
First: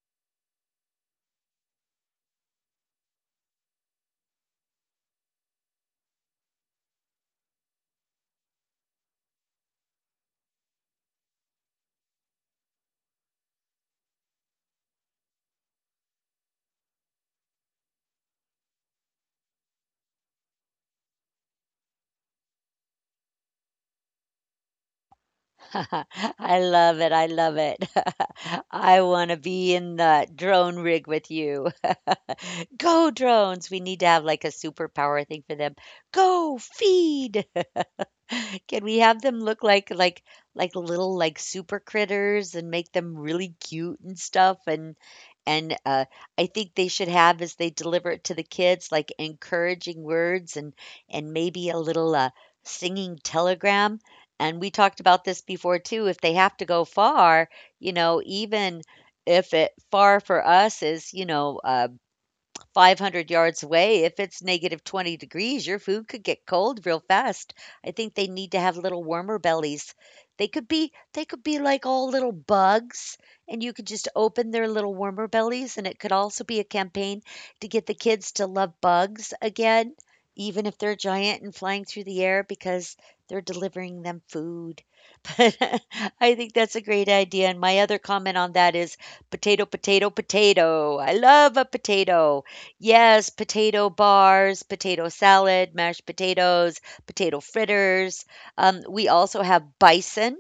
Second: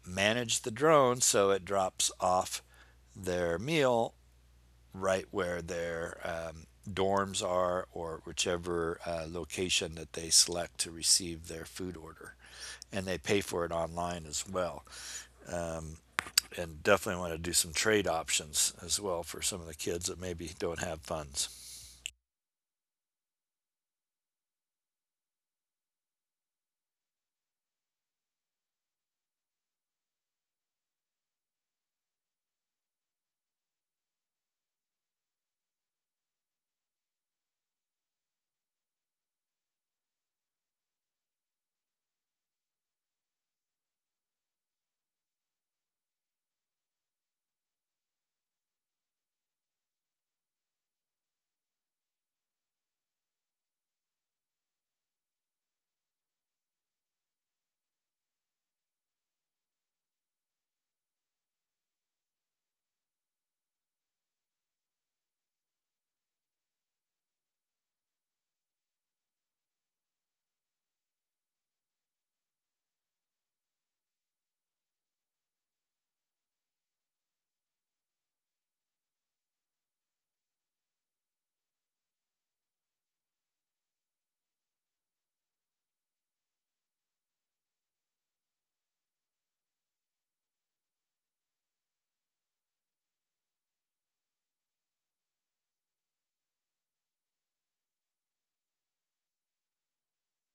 Speaker 2: manage the drone so it drops off their meal right where their dorms are or whichever location that they select to receive their food order. And they pay for it online as well. Um, and definitely want to do some trade options as well for some of the kids that maybe don't have funds.
Speaker 1: I love it. I love it. I want to be in the drone rig with you. Go, drones. We need to have like a superpower thing for them. Go, feed. Can we have them look like little like super critters and make them really cute and stuff, and I think they should have, as they deliver it to the kids, like encouraging words and maybe a little singing telegram. And we talked about this before too. If they have to go far, you know, even if it far for us is, you know, 500 yards away, if it's negative 20 degrees, your food could get cold real fast. I think they need to have little warmer bellies. They could be like all little bugs, and you could just open their little warmer bellies, and it could also be a campaign to get the kids to love bugs again, even if they're giant and flying through the air because they're delivering them food. But I think that's a great idea, and my other comment on that is potato, potato, potato. I love a potato. Yes, potato bars, potato salad, mashed potatoes, potato fritters. We also have bison.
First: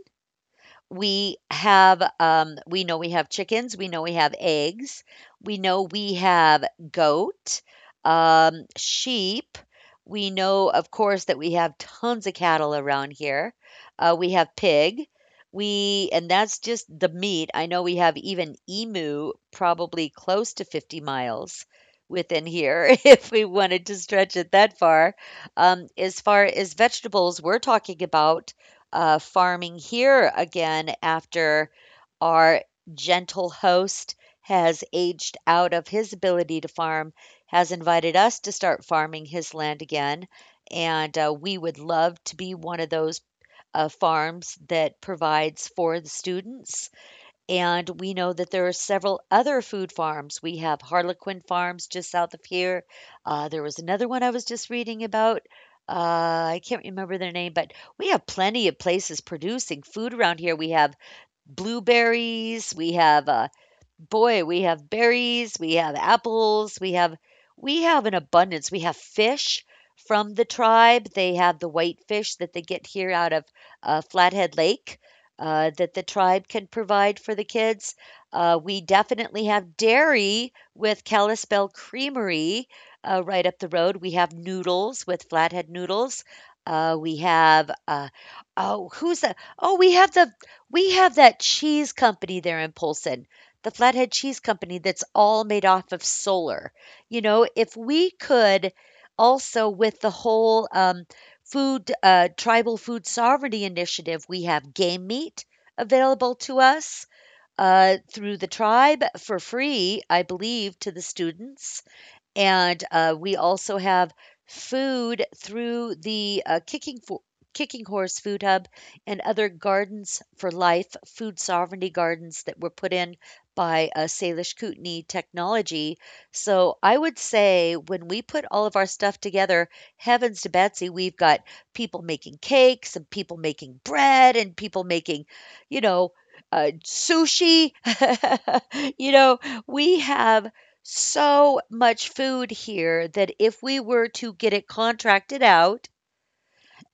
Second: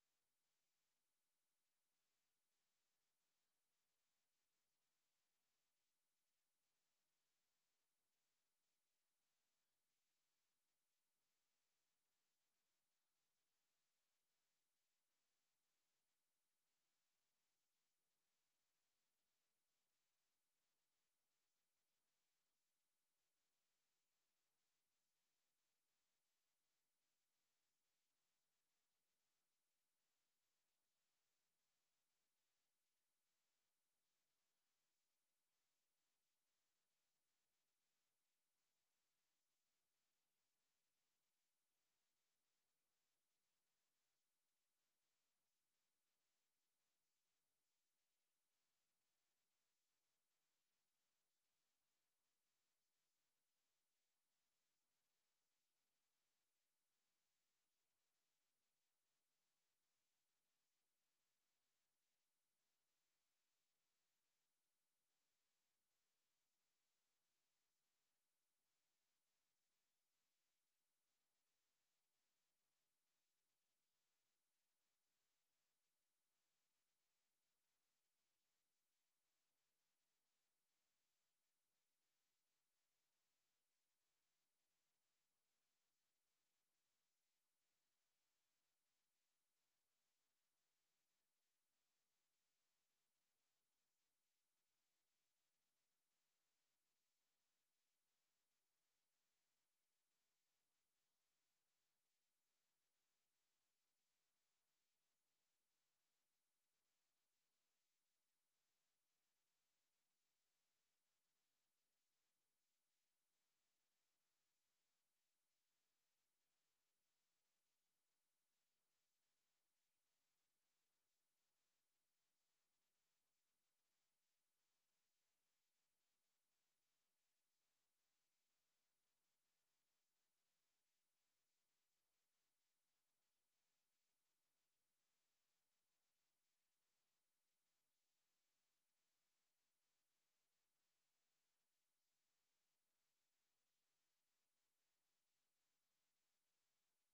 Speaker 1: We have, we know we have chickens. We know we have eggs. We know we have goat, sheep. We know, of course, that we have tons of cattle around here. We have pig. We, and that's just the meat. I know we have even emu, probably close to 50 miles within here, if we wanted to stretch it that far. As far as vegetables, we're talking about farming here again after our gentle host has aged out of his ability to farm, has invited us to start farming his land again. And we would love to be one of those farms that provides for the students, and we know that there are several other food farms. We have Harlequin Farms just south of here. There was another one I was just reading about. I can't remember their name, but we have plenty of places producing food around here. We have blueberries. We have boy, we have berries, we have apples, we have an abundance. We have fish from the tribe. They have the white fish that they get here out of Flathead Lake that the tribe can provide for the kids. We definitely have dairy with Kalispell Creamery right up the road. We have noodles with Flathead Noodles. We have oh, who's that? Oh, we have the we have that cheese company there in Polson, the Flathead Cheese Company, that's all made off of solar. You know, if we could also, with the whole food, tribal food sovereignty initiative, we have game meat available to us through the tribe for free, I believe, to the students. And we also have food through the Kicking Horse Food Hub and other Gardens for Life food sovereignty gardens that were put in by Salish Kootenai Technology. So I would say when we put all of our stuff together, heavens to Betsy, we've got people making cakes and people making bread and people making, you know, sushi. You know, we have so much food here that if we were to get it contracted out,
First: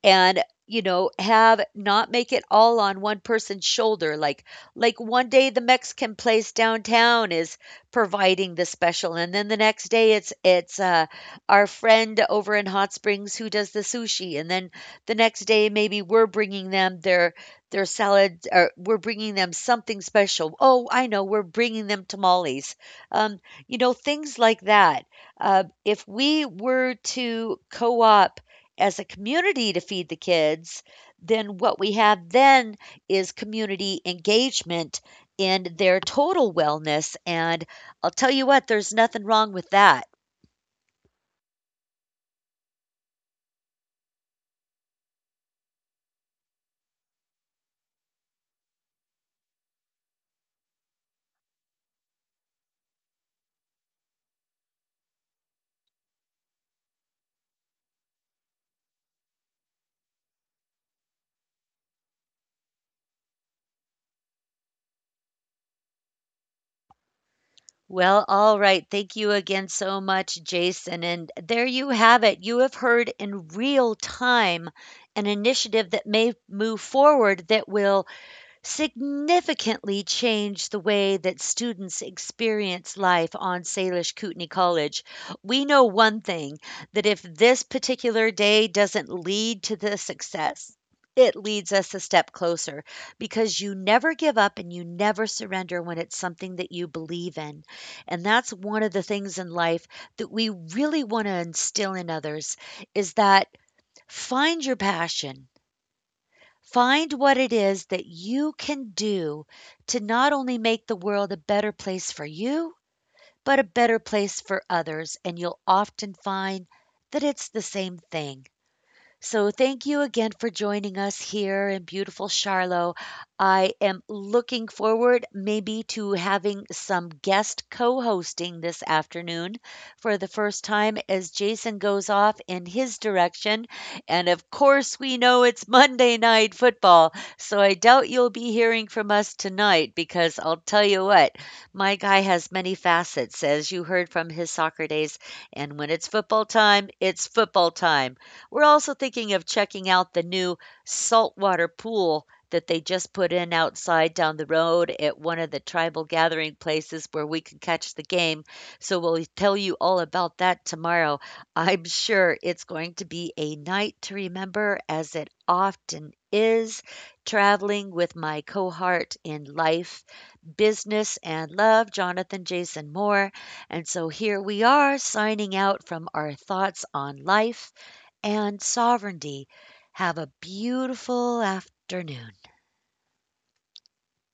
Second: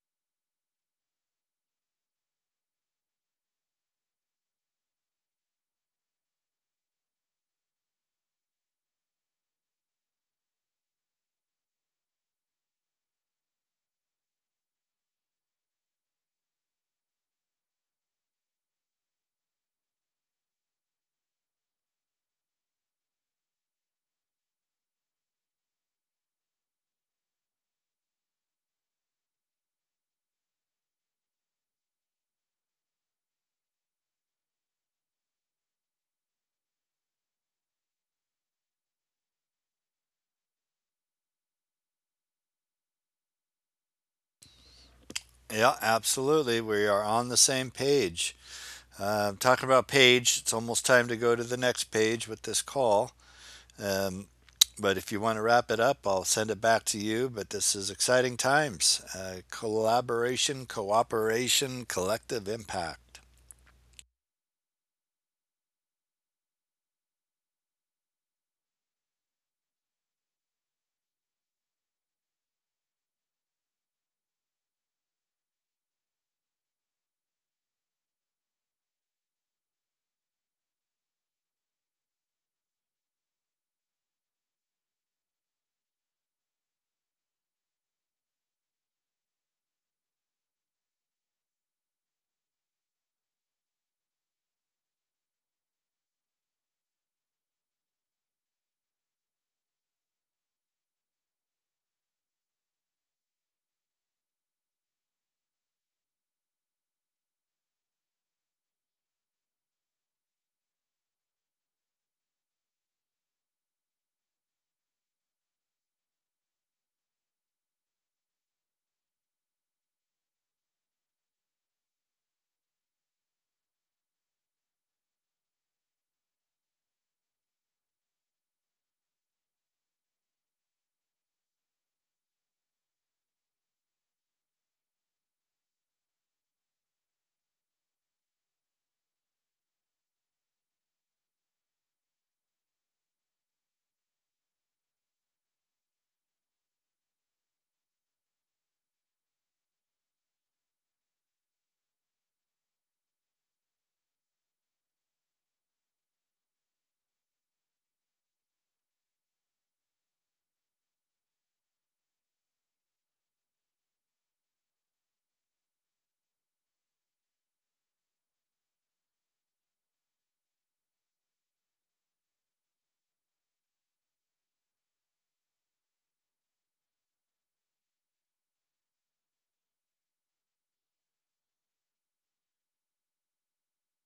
Speaker 1: and, you know, have not make it all on one person's shoulder, like one day the Mexican place downtown is providing the special, and then the next day it's it's our friend over in Hot Springs who does the sushi, and then the next day maybe we're bringing them their salad, or we're bringing them something special. Oh, I know, we're bringing them tamales. um, you know, things like that. Uh, if we were to co-op as a community to feed the kids, then what we have then is community engagement in their total wellness. And I'll tell you what, there's nothing wrong with that.
Speaker 2: Yeah, absolutely. We are on the same page. Talking about page, it's almost time to go to the next page with this call. Um, but if you want to wrap it up, I'll send it back to you. But this is exciting times, collaboration, cooperation, collective impact.
Speaker 1: Well, all right. Thank you again so much, Jason. And there you have it. You have heard in real time an initiative that may move forward that will significantly changed the way that students experience life on Salish Kootenai College. We know one thing, that if this particular day doesn't lead to the success, it leads us a step closer, because you never give up and you never surrender when it's something that you believe in. And that's one of the things in life that we really want to instill in others, is that find your passion. Find what it is that you can do to not only make the world a better place for you, but a better place for others, and you'll often find that it's the same thing. So thank you again for joining us here in beautiful Charlotte. I am looking forward maybe to having some guest co-hosting this afternoon for the first time as Jason goes off in his direction. And of course, we know it's Monday night football, so I doubt you'll be hearing from us tonight, because I'll tell you what, my guy has many facets, as you heard from his soccer days, and when it's football time, it's football time. We're also thinking of checking out the new saltwater pool that they just put in outside down the road at one of the tribal gathering places where we can catch the game. So we'll tell you all about that tomorrow. I'm sure it's going to be a night to remember, as it often is, traveling with my cohort in life, business, and love, Jonathan Jason Moore. And so here we are signing out from our thoughts on life and sovereignty. Have a beautiful afternoon.